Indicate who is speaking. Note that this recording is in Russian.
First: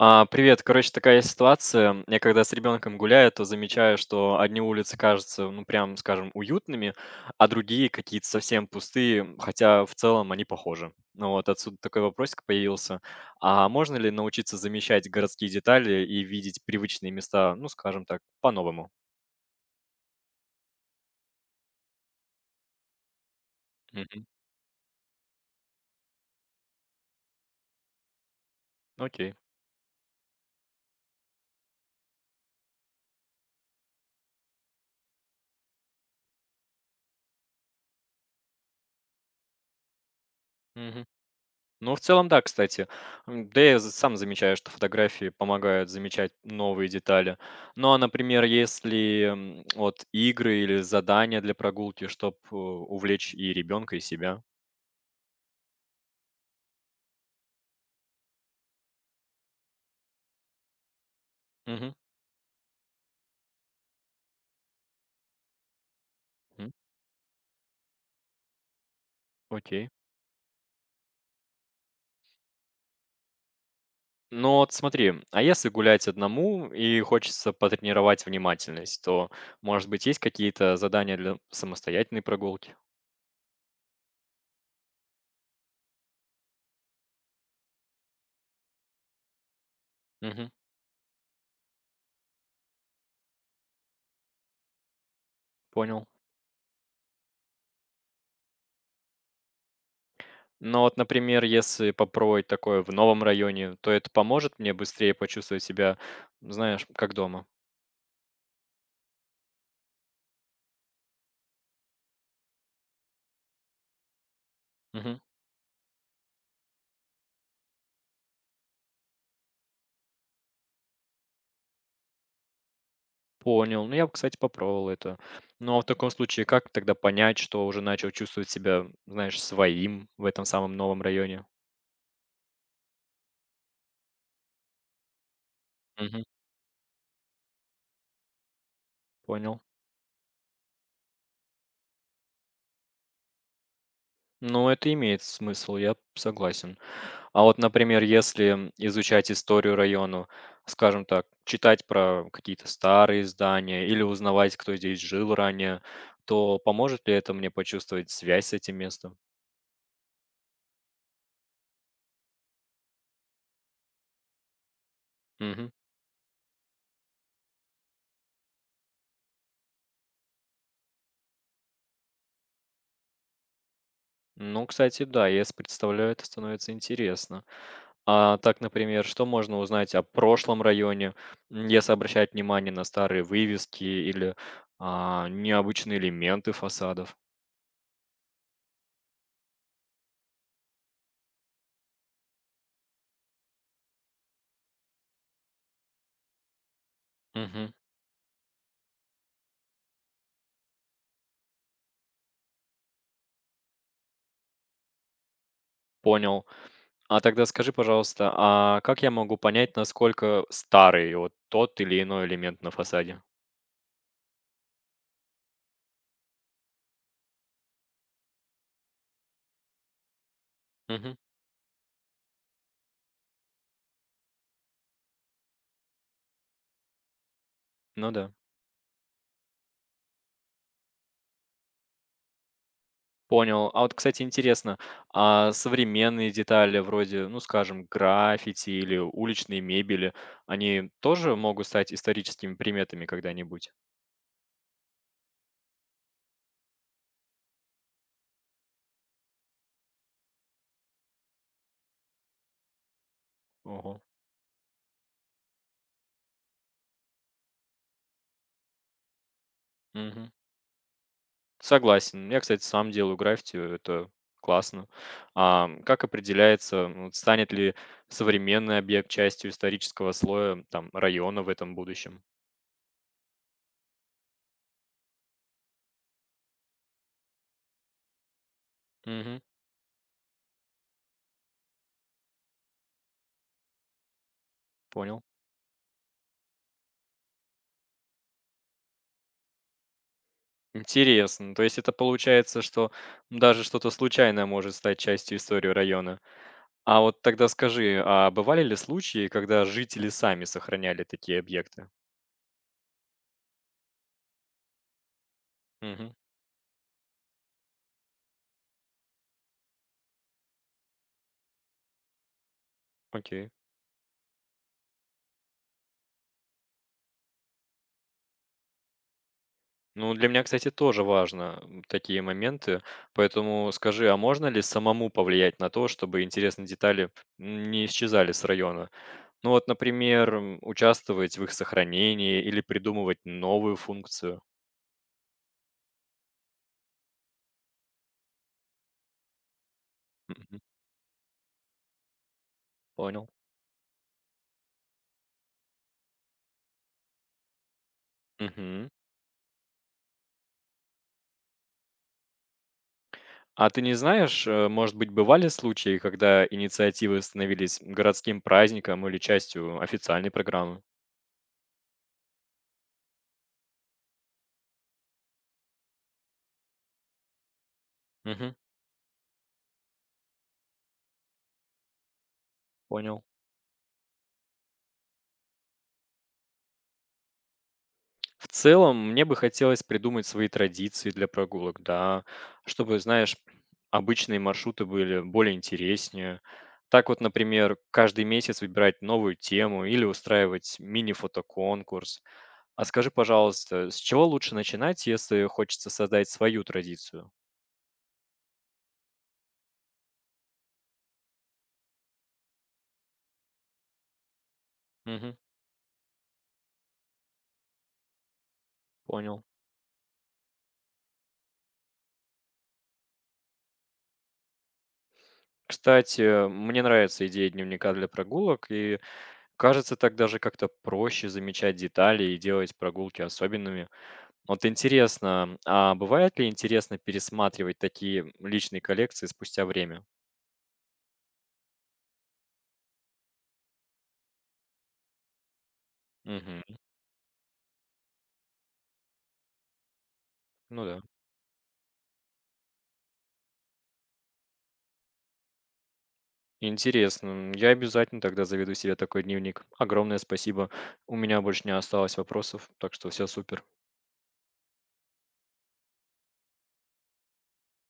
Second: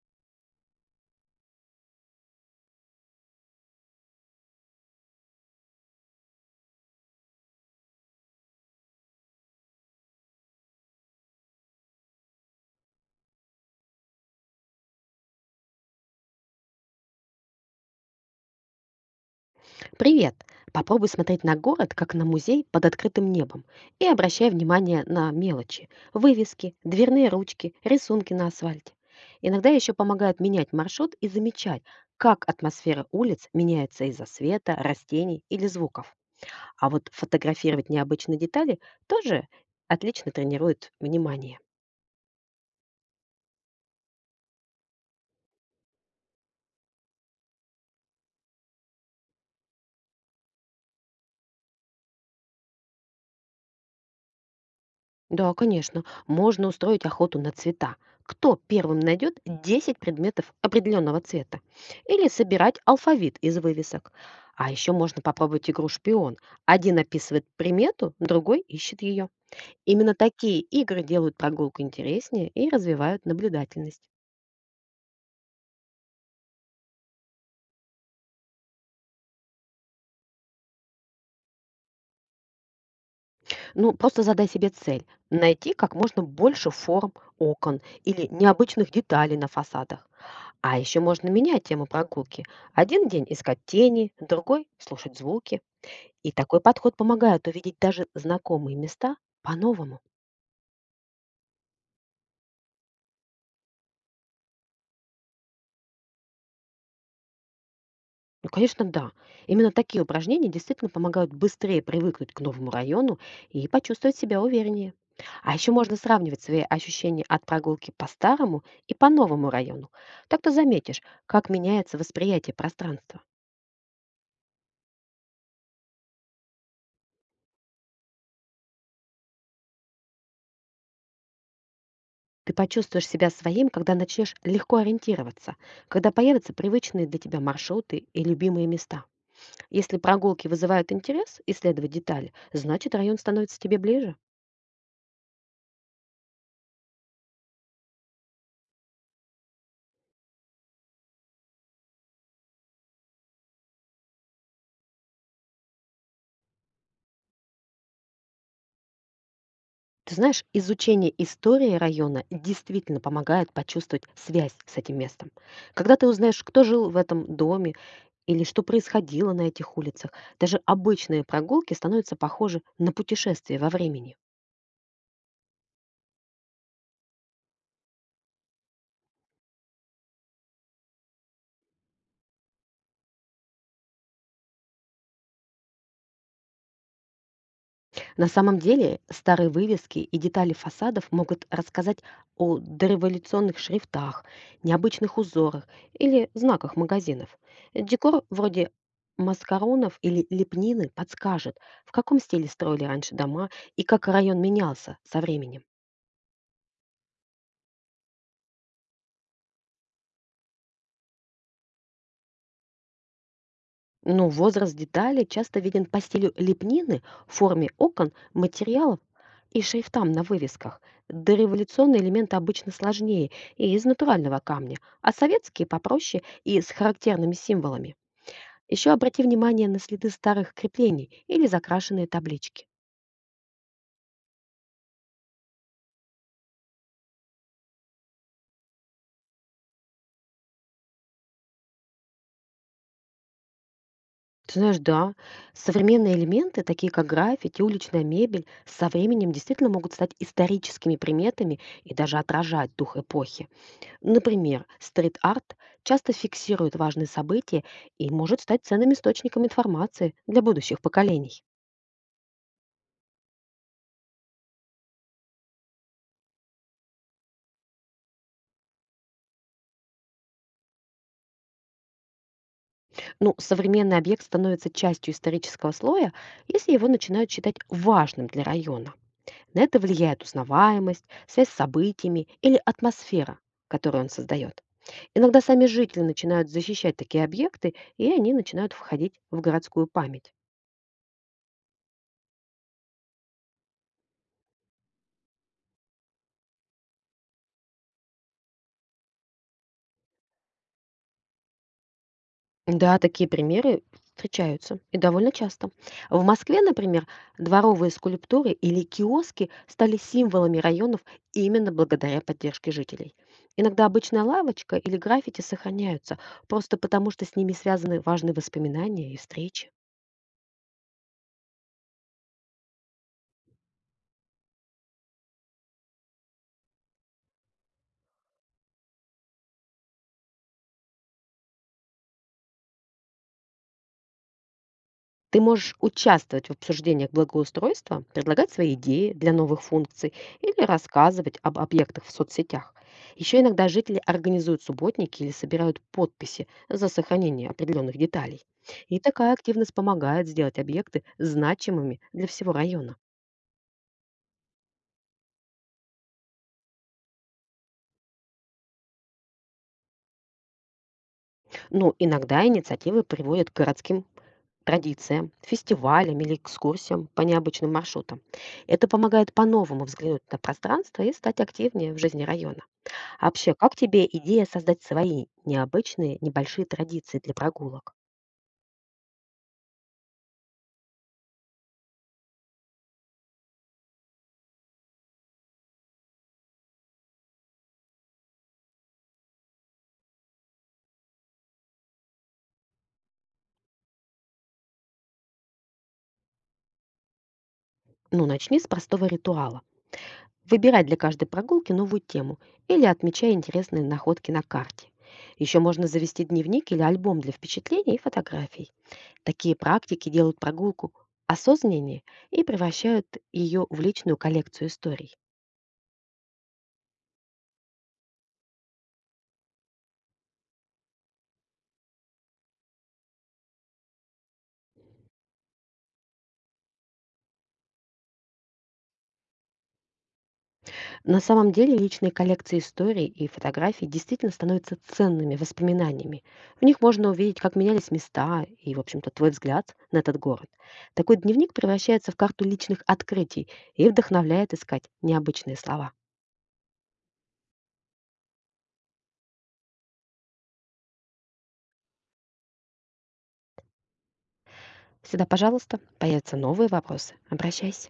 Speaker 1: А, привет. Короче, такая ситуация. Я когда с ребенком гуляю, то замечаю, что одни улицы кажутся, прям, скажем, уютными, а другие какие-то совсем пустые, хотя в целом они похожи. Ну вот отсюда такой вопросик появился. А можно ли научиться замечать городские детали и видеть привычные места, ну, скажем так, по-новому?
Speaker 2: Привет! Попробуй смотреть на город, как на музей под открытым небом, и
Speaker 1: Мгм.
Speaker 2: обращай внимание на мелочи, вывески, дверные ручки, рисунки на асфальте.
Speaker 1: Окей.
Speaker 2: Иногда еще помогает менять маршрут и замечать, как атмосфера улиц меняется из-за света, растений или звуков. А вот фотографировать необычные детали тоже отлично тренирует
Speaker 1: Мгм.
Speaker 2: внимание.
Speaker 1: Ну, в целом, да, кстати. Сам замечаю, что фотографии помогают замечать новые детали. Ну, а, например, если вот игры или задания для прогулки, чтобы увлечь и ребенка, и себя.
Speaker 2: Да, конечно. Можно устроить охоту на цвета. Кто первым найдет 10 предметов определенного цвета?
Speaker 1: Мгм.
Speaker 2: Или собирать алфавит из вывесок. А еще можно попробовать игру «Шпион».
Speaker 1: М,
Speaker 2: Один описывает примету, другой ищет ее.
Speaker 1: Окей.
Speaker 2: Именно такие игры делают прогулку интереснее и развивают наблюдательность.
Speaker 1: Ну вот смотри, а если гулять одному и хочется потренировать внимательность, то, может быть, есть какие-то задания для самостоятельной прогулки?
Speaker 2: Ну, просто задай себе цель– найти как можно больше форм окон или необычных деталей на фасадах.
Speaker 1: Мгм.
Speaker 2: А еще можно менять тему прогулки. Один день искать тени, другой– слушать звуки.
Speaker 1: Понял.
Speaker 2: И такой подход помогает увидеть даже знакомые места по-новому.
Speaker 1: Но вот, например, если попробовать такое в новом районе, то это поможет мне быстрее почувствовать себя, знаешь, как дома.
Speaker 2: Ну, конечно, да. Именно такие упражнения действительно помогают быстрее привыкнуть к новому району и почувствовать себя увереннее.
Speaker 1: Мгм.
Speaker 2: А еще можно сравнивать свои ощущения от прогулки по старому и по новому району. Так ты заметишь, как меняется восприятие пространства.
Speaker 1: Понял. Ну, я бы, кстати, попробовал это. Но в таком случае, как тогда понять, что уже начал чувствовать себя, знаешь, своим в этом самом новом районе?
Speaker 2: Ты почувствуешь себя своим, когда начнешь легко ориентироваться, когда
Speaker 1: Мгм.
Speaker 2: появятся привычные для тебя маршруты и любимые места.
Speaker 1: Понял.
Speaker 2: Если прогулки вызывают интерес исследовать детали, значит район становится тебе ближе.
Speaker 1: Ну, это имеет смысл, я согласен. А вот, например, если изучать историю района, скажем так, читать про какие-то старые здания или узнавать, кто здесь жил ранее, то поможет ли это мне почувствовать связь с этим местом?
Speaker 2: Ты знаешь, изучение истории района действительно помогает почувствовать связь с этим местом.
Speaker 1: Мгм.
Speaker 2: Когда ты узнаешь, кто жил в этом доме или что происходило на этих улицах, даже обычные прогулки становятся похожи на путешествие во времени.
Speaker 1: Ну, кстати, да, представляю, это становится интересно. А так, например, что можно узнать о прошлом районе, если обращать внимание на старые вывески или необычные элементы фасадов?
Speaker 2: На самом деле старые вывески и детали фасадов могут рассказать о дореволюционных шрифтах, необычных узорах или знаках магазинов.
Speaker 1: Мгм.
Speaker 2: Декор вроде маскаронов или лепнины подскажет, в каком стиле строили раньше дома и как район менялся со временем.
Speaker 1: Понял. А тогда скажи, пожалуйста, а как я могу понять, насколько старый вот тот или иной элемент на фасаде?
Speaker 2: Ну, возраст деталей часто виден по стилю лепнины, форме окон, материалов и шрифтам на вывесках.
Speaker 1: Мгм.
Speaker 2: Дореволюционные элементы обычно сложнее и из натурального камня, а советские попроще и с характерными символами.
Speaker 1: Ну да.
Speaker 2: Еще обрати внимание на следы старых креплений или закрашенные таблички.
Speaker 1: Понял. А вот, кстати, интересно, а современные детали вроде, ну, скажем, граффити или уличной мебели, они тоже могут стать историческими приметами когда-нибудь?
Speaker 2: Ты знаешь, да, современные элементы, такие как граффити, уличная мебель, со временем действительно могут стать историческими приметами и даже отражать дух эпохи.
Speaker 1: Ого.
Speaker 2: Например, стрит-арт часто фиксирует важные события и может стать ценным источником информации
Speaker 1: Мгм.
Speaker 2: для будущих поколений.
Speaker 1: Согласен. Я, кстати, сам делаю граффити, это классно. А как определяется, ну, вот станет ли современный объект частью исторического слоя там, района в этом будущем?
Speaker 2: Ну, современный объект становится частью исторического слоя, если его начинают считать важным для района.
Speaker 1: Мгм.
Speaker 2: На это влияет узнаваемость, связь с событиями или атмосфера, которую он создает.
Speaker 1: Понял.
Speaker 2: Иногда сами жители начинают защищать такие объекты, и они начинают входить в городскую память.
Speaker 1: Интересно. То есть это получается, что даже что-то случайное может стать частью истории района. А вот тогда скажи, а бывали ли случаи, когда жители сами сохраняли такие объекты?
Speaker 2: Да, такие примеры встречаются и довольно часто.
Speaker 1: Мгм.
Speaker 2: В Москве, например, дворовые скульптуры или киоски стали символами районов именно благодаря поддержке жителей.
Speaker 1: Окей.
Speaker 2: Иногда обычная лавочка или граффити сохраняются, просто потому что с ними связаны важные воспоминания и встречи.
Speaker 1: Ну, для меня, кстати, тоже важно, такие моменты. Поэтому скажи, а можно ли самому повлиять на то, чтобы интересные детали не исчезали с района? Ну вот, например, участвовать в их сохранении или придумывать новую функцию.
Speaker 2: Ты можешь участвовать в обсуждениях благоустройства, предлагать свои идеи для новых функций
Speaker 1: Мгм.
Speaker 2: или рассказывать об объектах в соцсетях.
Speaker 1: Понял.
Speaker 2: Еще иногда жители организуют субботники или собирают подписи за сохранение определенных деталей.
Speaker 1: Мгм.
Speaker 2: И такая активность помогает сделать объекты значимыми для всего района.
Speaker 1: А ты не знаешь, может быть, бывали случаи, когда инициативы становились городским праздником или частью официальной программы?
Speaker 2: Но иногда инициативы приводят к городским традициям, фестивалям или экскурсиям по необычным маршрутам.
Speaker 1: Мгм.
Speaker 2: Это помогает по-новому взглянуть на пространство и стать активнее в жизни района.
Speaker 1: Понял.
Speaker 2: А вообще, как тебе идея создать свои необычные небольшие традиции для прогулок?
Speaker 1: В целом, мне бы хотелось придумать свои традиции для прогулок, да, чтобы, знаешь, обычные маршруты были более интереснее. Так вот, например, каждый месяц выбирать новую тему или устраивать мини-фотоконкурс. А скажи, пожалуйста, с чего лучше начинать, если хочется создать свою традицию?
Speaker 2: Ну, начни с простого ритуала. Выбирай для каждой прогулки новую тему или отмечай интересные находки на карте.
Speaker 1: Мгм,
Speaker 2: Еще можно завести дневник или альбом для впечатлений и фотографий.
Speaker 1: понял.
Speaker 2: Такие практики делают прогулку осознаннее и превращают ее в личную коллекцию историй.
Speaker 1: Кстати, мне нравится идея дневника для прогулок, и кажется, так даже как-то проще замечать детали и делать прогулки особенными. Вот интересно, а бывает ли интересно пересматривать такие личные коллекции спустя время?
Speaker 2: На самом деле личные коллекции историй и фотографий действительно становятся ценными воспоминаниями.
Speaker 1: Мгм.
Speaker 2: В них можно увидеть, как менялись места и, в общем-то, твой взгляд на этот город.
Speaker 1: Ну да.
Speaker 2: Такой дневник превращается в карту личных открытий и вдохновляет искать необычные слова.
Speaker 1: Интересно. Я обязательно тогда заведу себе такой дневник. Огромное спасибо. У меня больше не осталось вопросов, так что все супер.
Speaker 2: Всегда, пожалуйста, появятся новые вопросы. Обращайся.